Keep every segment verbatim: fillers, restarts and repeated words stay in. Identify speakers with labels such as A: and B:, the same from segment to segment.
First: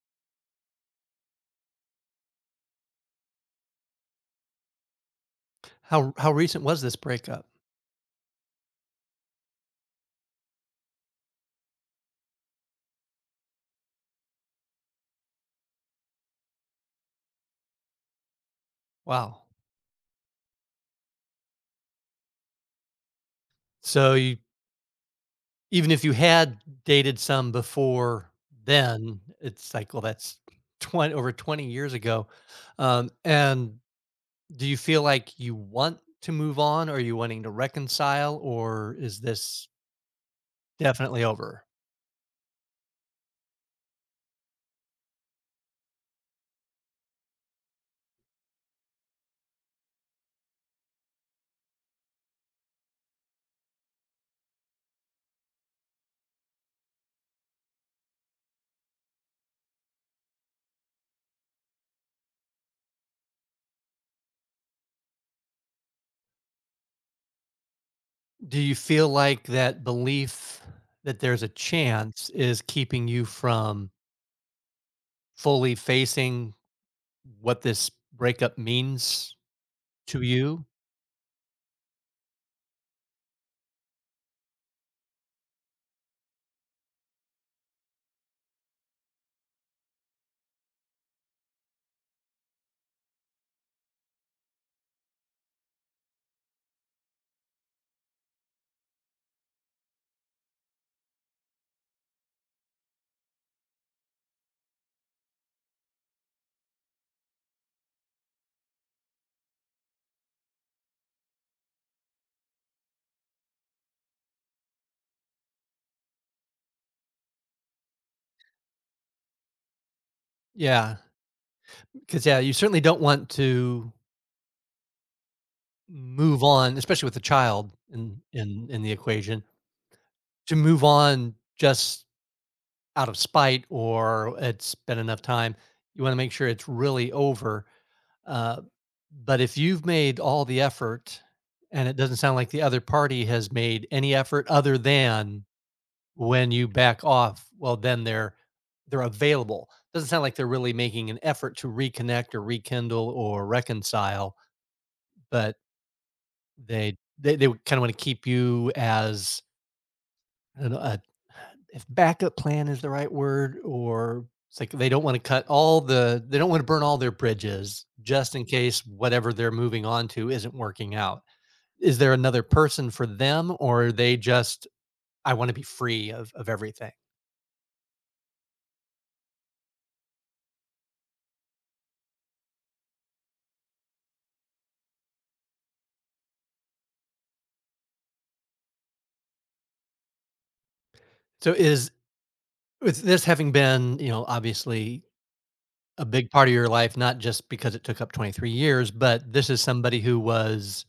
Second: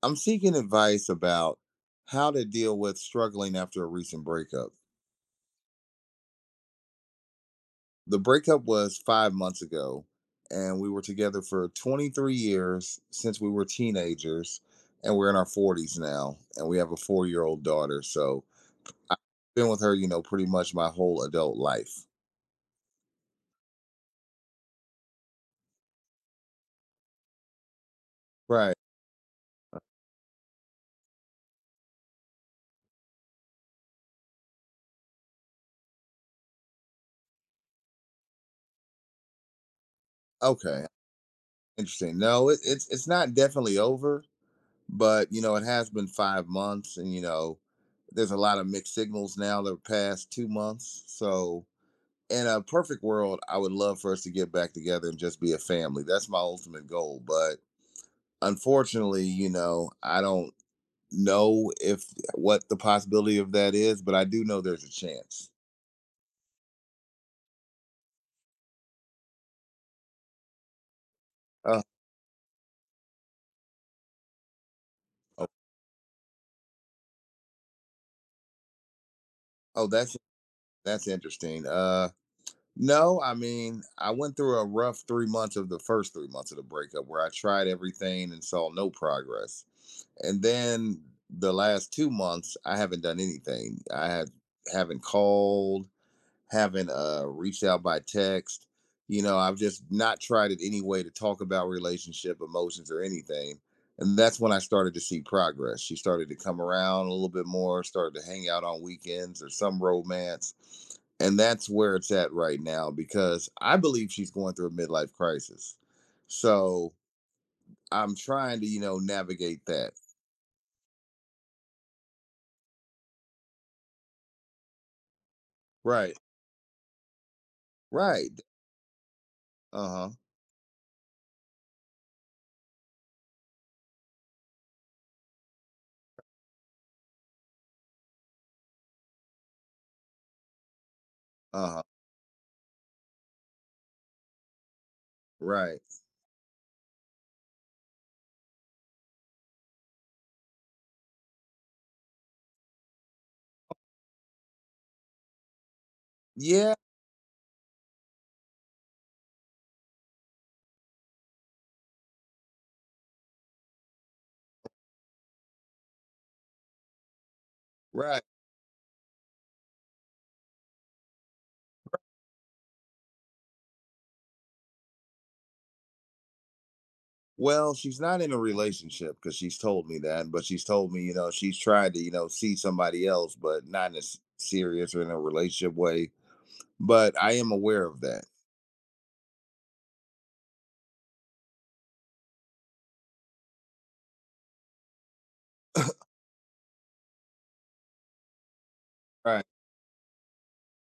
A: I'm seeking advice about how to deal with struggling after a recent breakup.
B: How how recent was this breakup?
A: The breakup was five months ago, and we were together for twenty-three years since we were teenagers, and we're in our forties now, and we have a four year old daughter. So I've
B: Wow.
A: been with her, you know, pretty much my whole adult life.
B: So you even if you had dated some before
A: Right.
B: then, it's like, well, that's twenty over twenty years ago. Um, and do you feel like you want to move on? Are you wanting to reconcile or is this
A: Okay.
B: definitely over?
A: Interesting. No, it, it's it's not definitely over, but you know, it has been five months, and you know, there's a lot of mixed signals now the past two months. So in a perfect world, I would love for us to get back together and just be a family. That's my ultimate goal. But unfortunately, you know, I don't know if what the possibility of that is, but I do know there's a chance.
B: Do you feel like that belief that there's a
A: Uh,
B: chance is keeping you from fully facing what this breakup means
A: oh, that's
B: to you?
A: that's interesting. Uh, no, I mean, I went through a rough three months of the first three months of the breakup where I tried everything and saw no progress, and then the last two months I haven't done anything. I had Haven't called, haven't uh reached out by text. you know I've just not tried it any way to talk about relationship emotions or anything, and that's when I started to see progress. She started to come around a little bit more, started to hang out on weekends or some romance, and that's where it's at right now because I believe she's going through a midlife crisis. So I'm trying to you know navigate that.
B: Yeah. Because yeah, you certainly don't want to
A: Right.
B: move on, especially with a child in
A: Right.
B: in in the equation,
A: Uh-huh.
B: to move on just out of spite or it's been enough time. You want to make sure it's really over. Uh, but if you've made all the effort, and
A: Uh-huh.
B: it doesn't sound like the other party has made any effort other than
A: Right.
B: when you back off, well, then they're they're available. Doesn't sound like they're really making an effort to reconnect or rekindle or reconcile, but
A: Yeah.
B: They they they kinda wanna keep you as an a if backup plan is the right word, or it's like they don't wanna cut all the they don't wanna burn all their bridges
A: Right.
B: just in case whatever they're moving on to isn't working out. Is there another person for them, or are they just, "I wanna be free of of everything?"
A: Well, she's not in a relationship because she's told me that, but she's told me, you know, she's tried to, you know, see somebody else, but not in a s- serious or in a relationship way. But I am aware of that.
B: So is with this having been, you know, obviously a big part of your life, not just because it took up twenty-three years, but
A: Right.
B: this is somebody who was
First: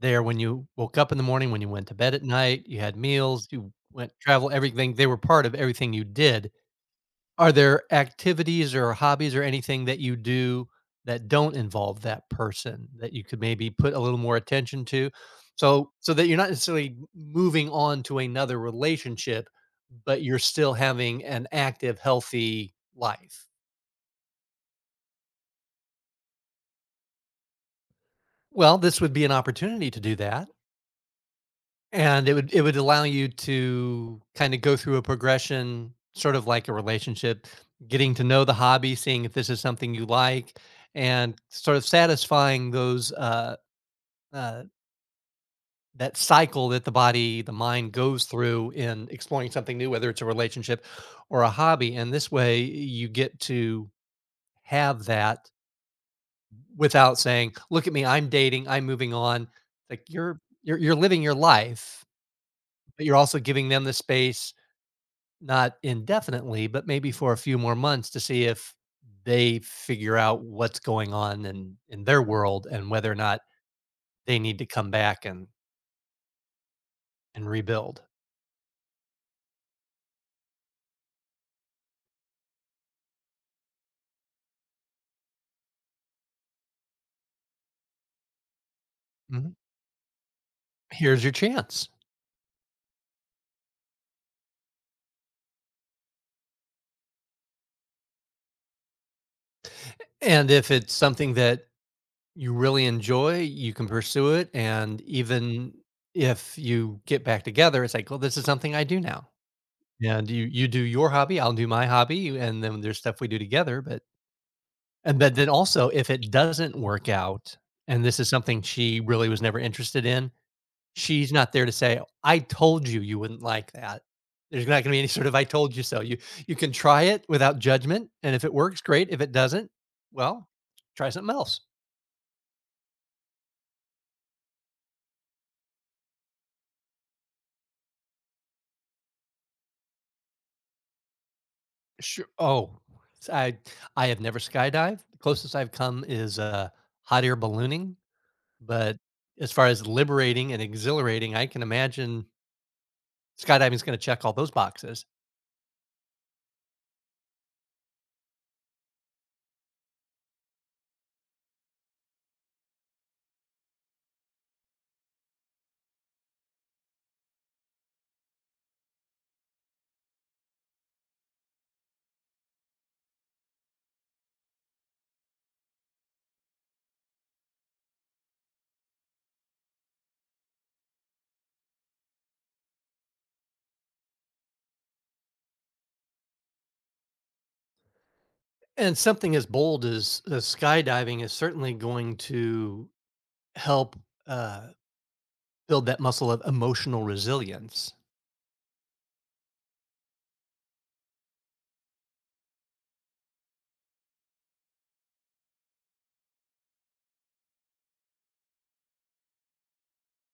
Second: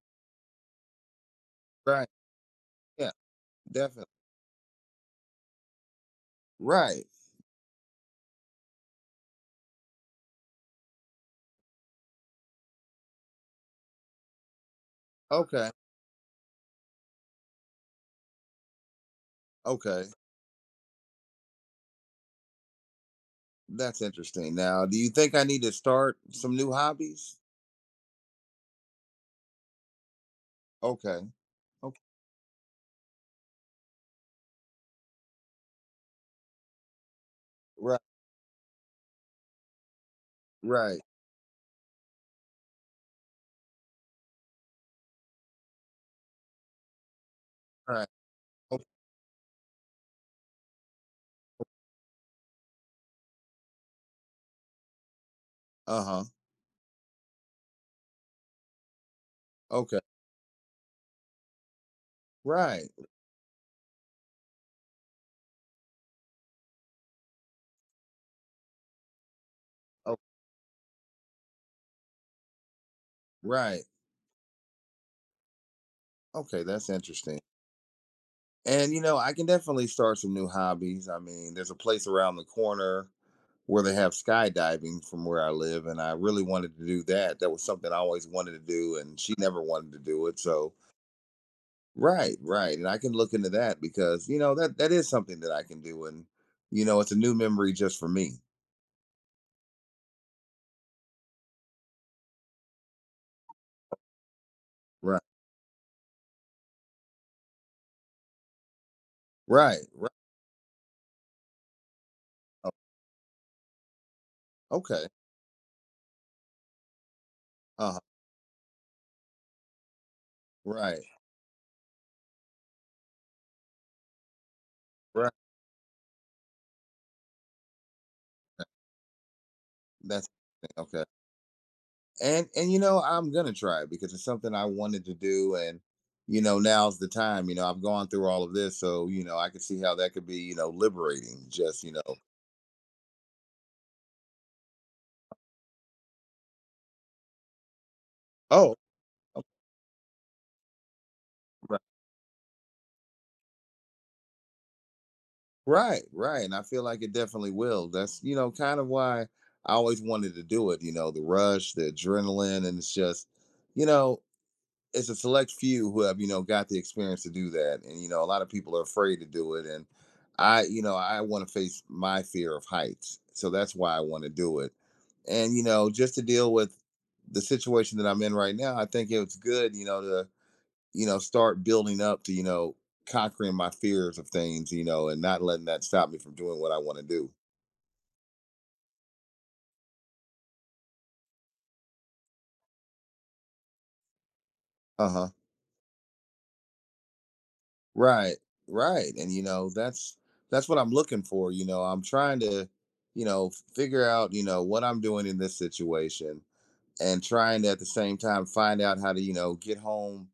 B: there when you woke up in the morning, when you went to
A: Right.
B: bed at night, you had
A: Yeah,
B: meals, you
A: definitely.
B: went travel, everything. They were part of everything you did.
A: Right.
B: Are there activities or hobbies or anything that you do that don't involve that person that you could maybe put a little more attention to?
A: Okay.
B: So so that you're not necessarily moving on to another relationship,
A: Okay.
B: but you're still having an active, healthy life.
A: That's interesting. Now, do you think I need to start some new hobbies?
B: Well, this would be an opportunity to do that.
A: Okay. Okay.
B: And it would it would allow you to kinda go through a progression, sort of like a relationship,
A: Right.
B: getting to know the hobby, seeing if this is something you like,
A: Right.
B: and sort of satisfying those, uh, uh, that cycle that the body, the mind
A: Right.
B: goes through in exploring something new, whether it's a relationship or a hobby, and this way, you get to have that
A: Uh huh.
B: without saying, "Look at me, I'm dating, I'm moving on."
A: Okay.
B: Like, you're you're you're living your life,
A: Right.
B: but you're also giving them the space. Not indefinitely, but maybe for a few more months to see if they
A: Oh,
B: figure out what's going on in in their world and whether or not
A: right.
B: they need to come back and
A: Okay. That's interesting.
B: and rebuild.
A: And you know, I can definitely start some new hobbies. I mean, there's a place around the corner where they have skydiving from where I live, and I really wanted to do that. That was something I always wanted to do, and she
B: Mhm.
A: never wanted to do it. So,
B: Here's your chance.
A: right, right, and I can look into that because you know that that is something that I can do, and you know, it's a new memory just for me.
B: And if it's something that you really enjoy, you can pursue it, and
A: Right,
B: even if you get back together, it's like, "Well, this is something I do now."
A: right, right.
B: And you you do your hobby, I'll do my hobby, and then there's stuff we do together. But
A: Okay.
B: and but then also, if it doesn't work out,
A: Uh huh.
B: and this is something she really was never interested in,
A: Right,
B: she's not there to say, "I told you you wouldn't like that." There's not gonna be any sort
A: right.
B: of "I told you so." You you can try it without judgment, and if it works, great. If it doesn't,
A: That's
B: well,
A: okay.
B: try something else.
A: and and you know I'm gonna try it because it's something I wanted to do. And you know now's the time. you know I've gone through all of this, so you know I can see how that could be, you know liberating just you know
B: Sure. Oh, s I I have never skydived. The closest I've come is, uh, hot air ballooning,
A: Oh.
B: but
A: Oh,
B: as far as liberating and exhilarating, I can
A: right,
B: imagine skydiving is gonna check all those boxes.
A: right, right. And I feel like it definitely will. That's you know kind of why I always wanted to do it. You know the rush, the adrenaline. And it's just you know it's a select few who have you know got the experience to do that, and you know a lot of people are afraid to do it. And I you know I want to face my fear of heights, so that's why I want to do it. And you know just to deal with the situation that I'm in right now, I think it's good, you know to you know start building up to you know conquering my fears of things, you know and not letting that stop me from doing what I want to do.
B: And something as bold as, as skydiving is certainly going to help, uh,
A: Uh-huh.
B: build that muscle of emotional resilience.
A: Right, right, and, you know, that's that's what I'm looking for. you know, I'm trying to, you know, f figure out, you know, what I'm doing in this situation, and trying to, at the same time, find out how to, you know, get home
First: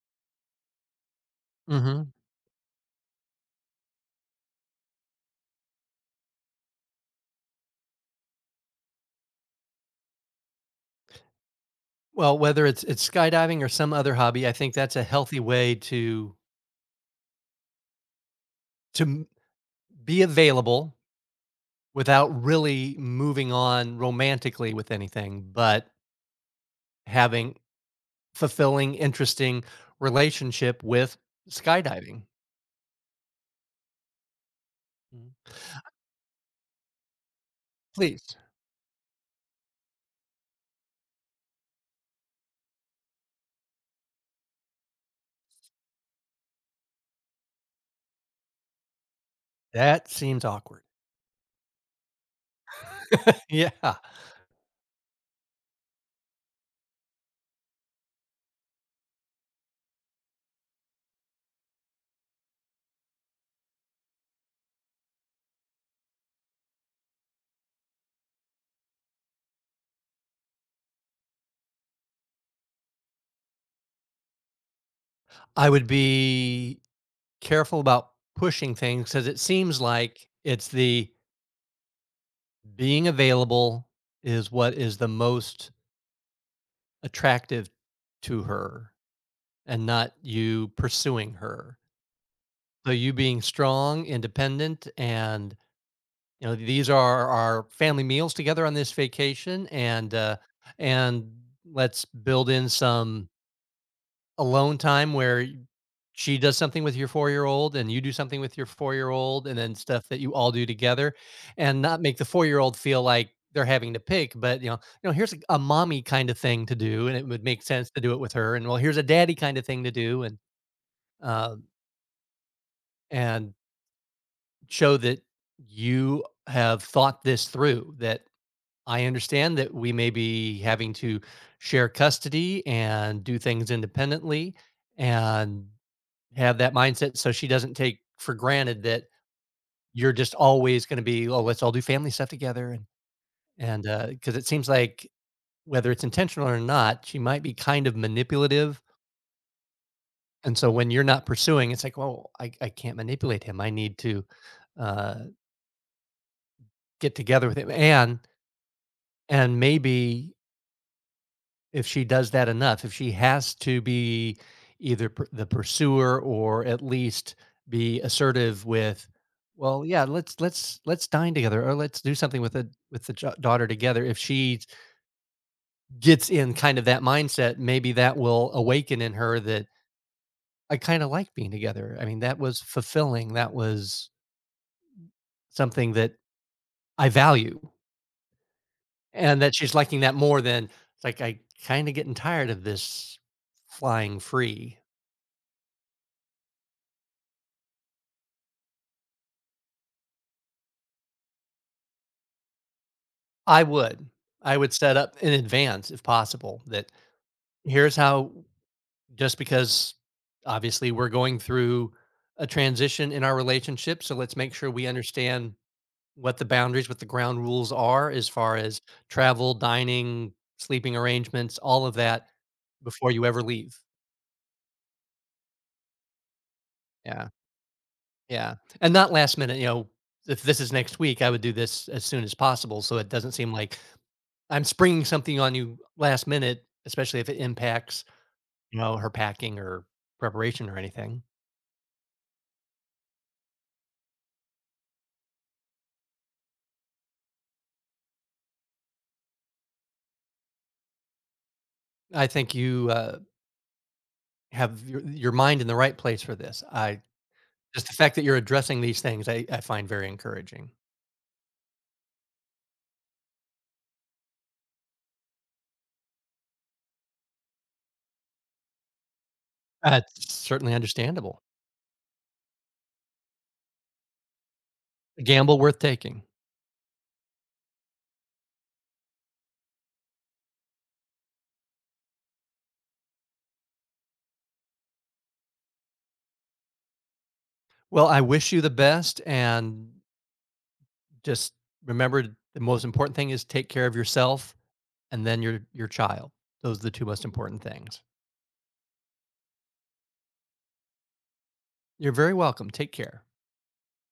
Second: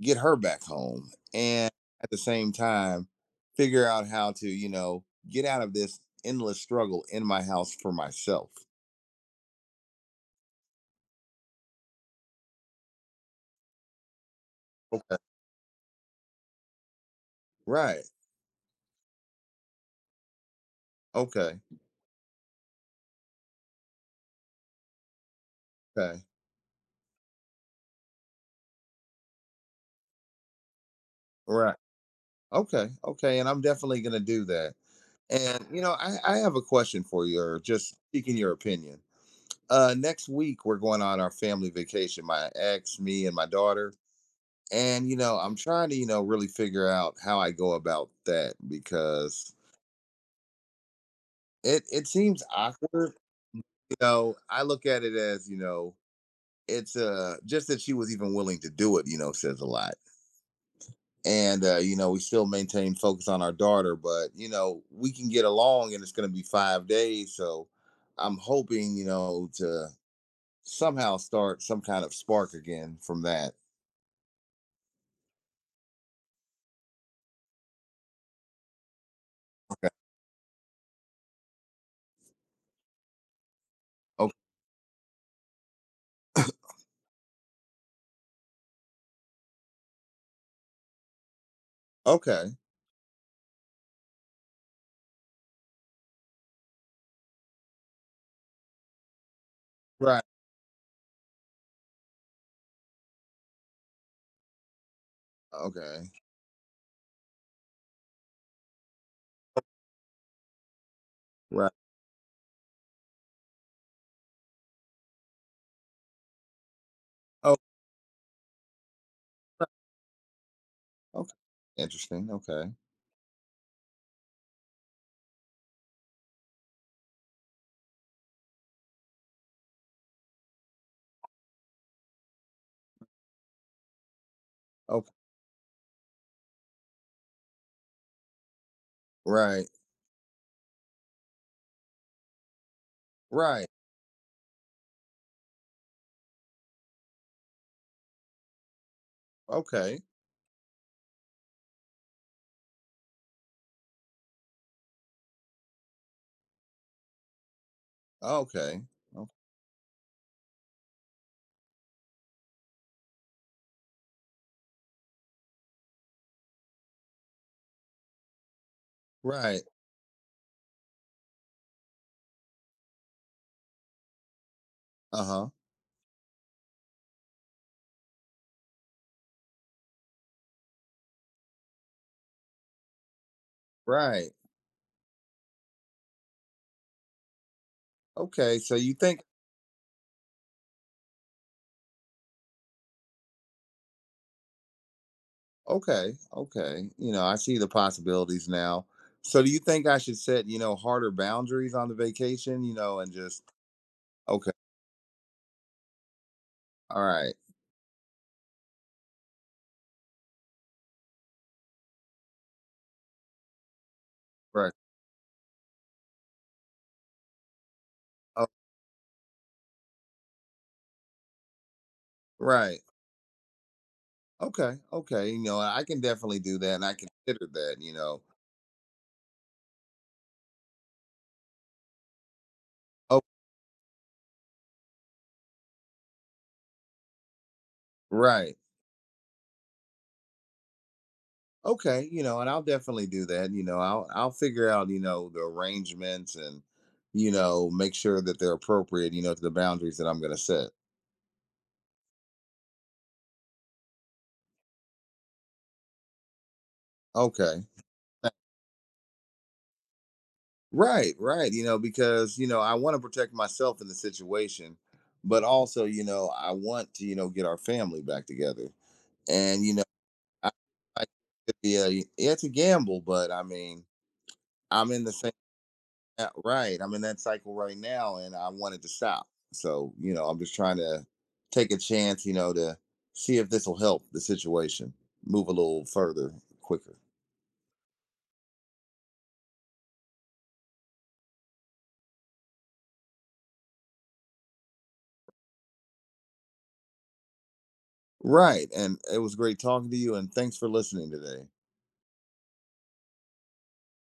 A: get her back home, and at
B: Hmm.
A: the same time, figure out how to, you know, get out of this endless struggle in my house for myself.
B: Well, whether it's it's skydiving or some other hobby, I think that's a healthy way to
A: Right,
B: to m- be available
A: okay,
B: without really moving on romantically with anything, but
A: okay,
B: having fulfilling, interesting relationship with
A: right,
B: skydiving.
A: okay, okay, and I'm definitely gonna do that.
B: Mhm.
A: And you know, I, I have a question for you, or just
B: Please.
A: seeking your opinion. Uh, next week we're going on our family vacation. My ex, me, and my daughter. And you know, I'm trying to you know really figure out how I go about that because
B: That seems awkward.
A: it it seems awkward.
B: Yeah,
A: You know, I look at it as, you know, it's uh just that she was even willing to do it. You know, says a lot. And uh, you know, we still maintain focus on our daughter, but you know, we can get along, and it's going to be five days, so. I'm hoping, you know, to somehow start some kind of spark again from that.
B: I would be careful about pushing things because it seems
A: Okay.
B: like it's the being available
A: Okay.
B: is what is the most attractive to her and not you pursuing her.
A: Okay.
B: So you being strong, independent, and you know these are our family meals together on this vacation, and
A: Right.
B: uh, and let's build in some alone time where
A: Okay.
B: she does something with your four-year-old, and you do something with your four-year-old, and then stuff that you all do together,
A: Right.
B: and not make the four-year-old feel like they're having to pick, but, you know, you know, here's a a mommy kinda thing to do, and it would
A: Oh.
B: make sense to do it with her, and, well, here's a daddy kinda
A: Right.
B: thing to do, and,
A: Okay.
B: uh,
A: Interesting. Okay.
B: and show that you have thought this through, that I understand that we may be having to share custody and do things independently,
A: Okay.
B: and have that mindset so she doesn't take for granted that
A: Right.
B: you're just always gonna be, "Oh, let's all do family stuff together," and
A: Right.
B: and, uh, because it seems like whether it's intentional or not, she might be kind of manipulative,
A: Okay.
B: and so when you're not pursuing, it's like, "Well, I I can't manipulate him, I need to, uh, get together with him," and
A: Okay. Okay.
B: and maybe if she does that enough, if she has to be either p the pursuer or at least be assertive with,
A: Right.
B: "Well, yeah, let's let's let's dine together or let's do something with the with the jo daughter together." If she
A: Uh huh.
B: gets in kind of that mindset, maybe that will awaken in her that, "I kinda like being together." I mean, that was fulfilling, that was
A: Right.
B: something that I value,
A: Okay. So you think?
B: and that she's liking that more than, it's like, "I kinda getting tired of this flying free."
A: Okay. Okay. You know, I see the possibilities now. So do you think I should set you know harder boundaries on the vacation? You know, and just.
B: I would.
A: Okay.
B: I would set up in advance if possible that
A: All right.
B: here's how just because obviously we're going through a transition in our relationship, so let's make sure
A: Right.
B: we understand what the boundaries, what the ground rules are as
A: Oh,
B: far as travel, dining, sleeping arrangements, all of that
A: right.
B: before you ever leave.
A: Okay, okay, you know, I can definitely do that, and I
B: Yeah.
A: consider that, you know.
B: Yeah. And not last minute, you know, if this is next week, I would do this as soon as possible so it
A: Oh,
B: doesn't seem like I'm springing something on you last minute, especially if it impacts,
A: right.
B: you know, her packing or preparation or anything.
A: Okay, you know, and I'll definitely do that, you know. I'll I'll figure out, you know, the arrangements and, you know, make sure that they're appropriate, you know, to the boundaries that I'm going to set.
B: I think you, uh, have your your mind in the right place for this. I
A: Okay.
B: just the fact that you're addressing these things, I I find very encouraging.
A: Right, right, you know, because, you know, I want to protect myself in the situation, but also, you know, I want to, you know, get our family back together. And, you know,
B: That's
A: I,
B: certainly
A: I
B: understandable.
A: yeah, it's a gamble, but I mean, I'm in the
B: A
A: same.
B: gamble worth taking.
A: Yeah, right. I'm in that cycle right now and I wanted to stop. So, you know, I'm just trying to take a chance, you know, to see if this will help the situation move a little further quicker.
B: Well, I wish you the best, and just remember the most important thing is take care of yourself and then your your child. Those are the two most important things.
A: Right. And it was great talking to you and thanks for listening today.
B: You're very welcome. Take care.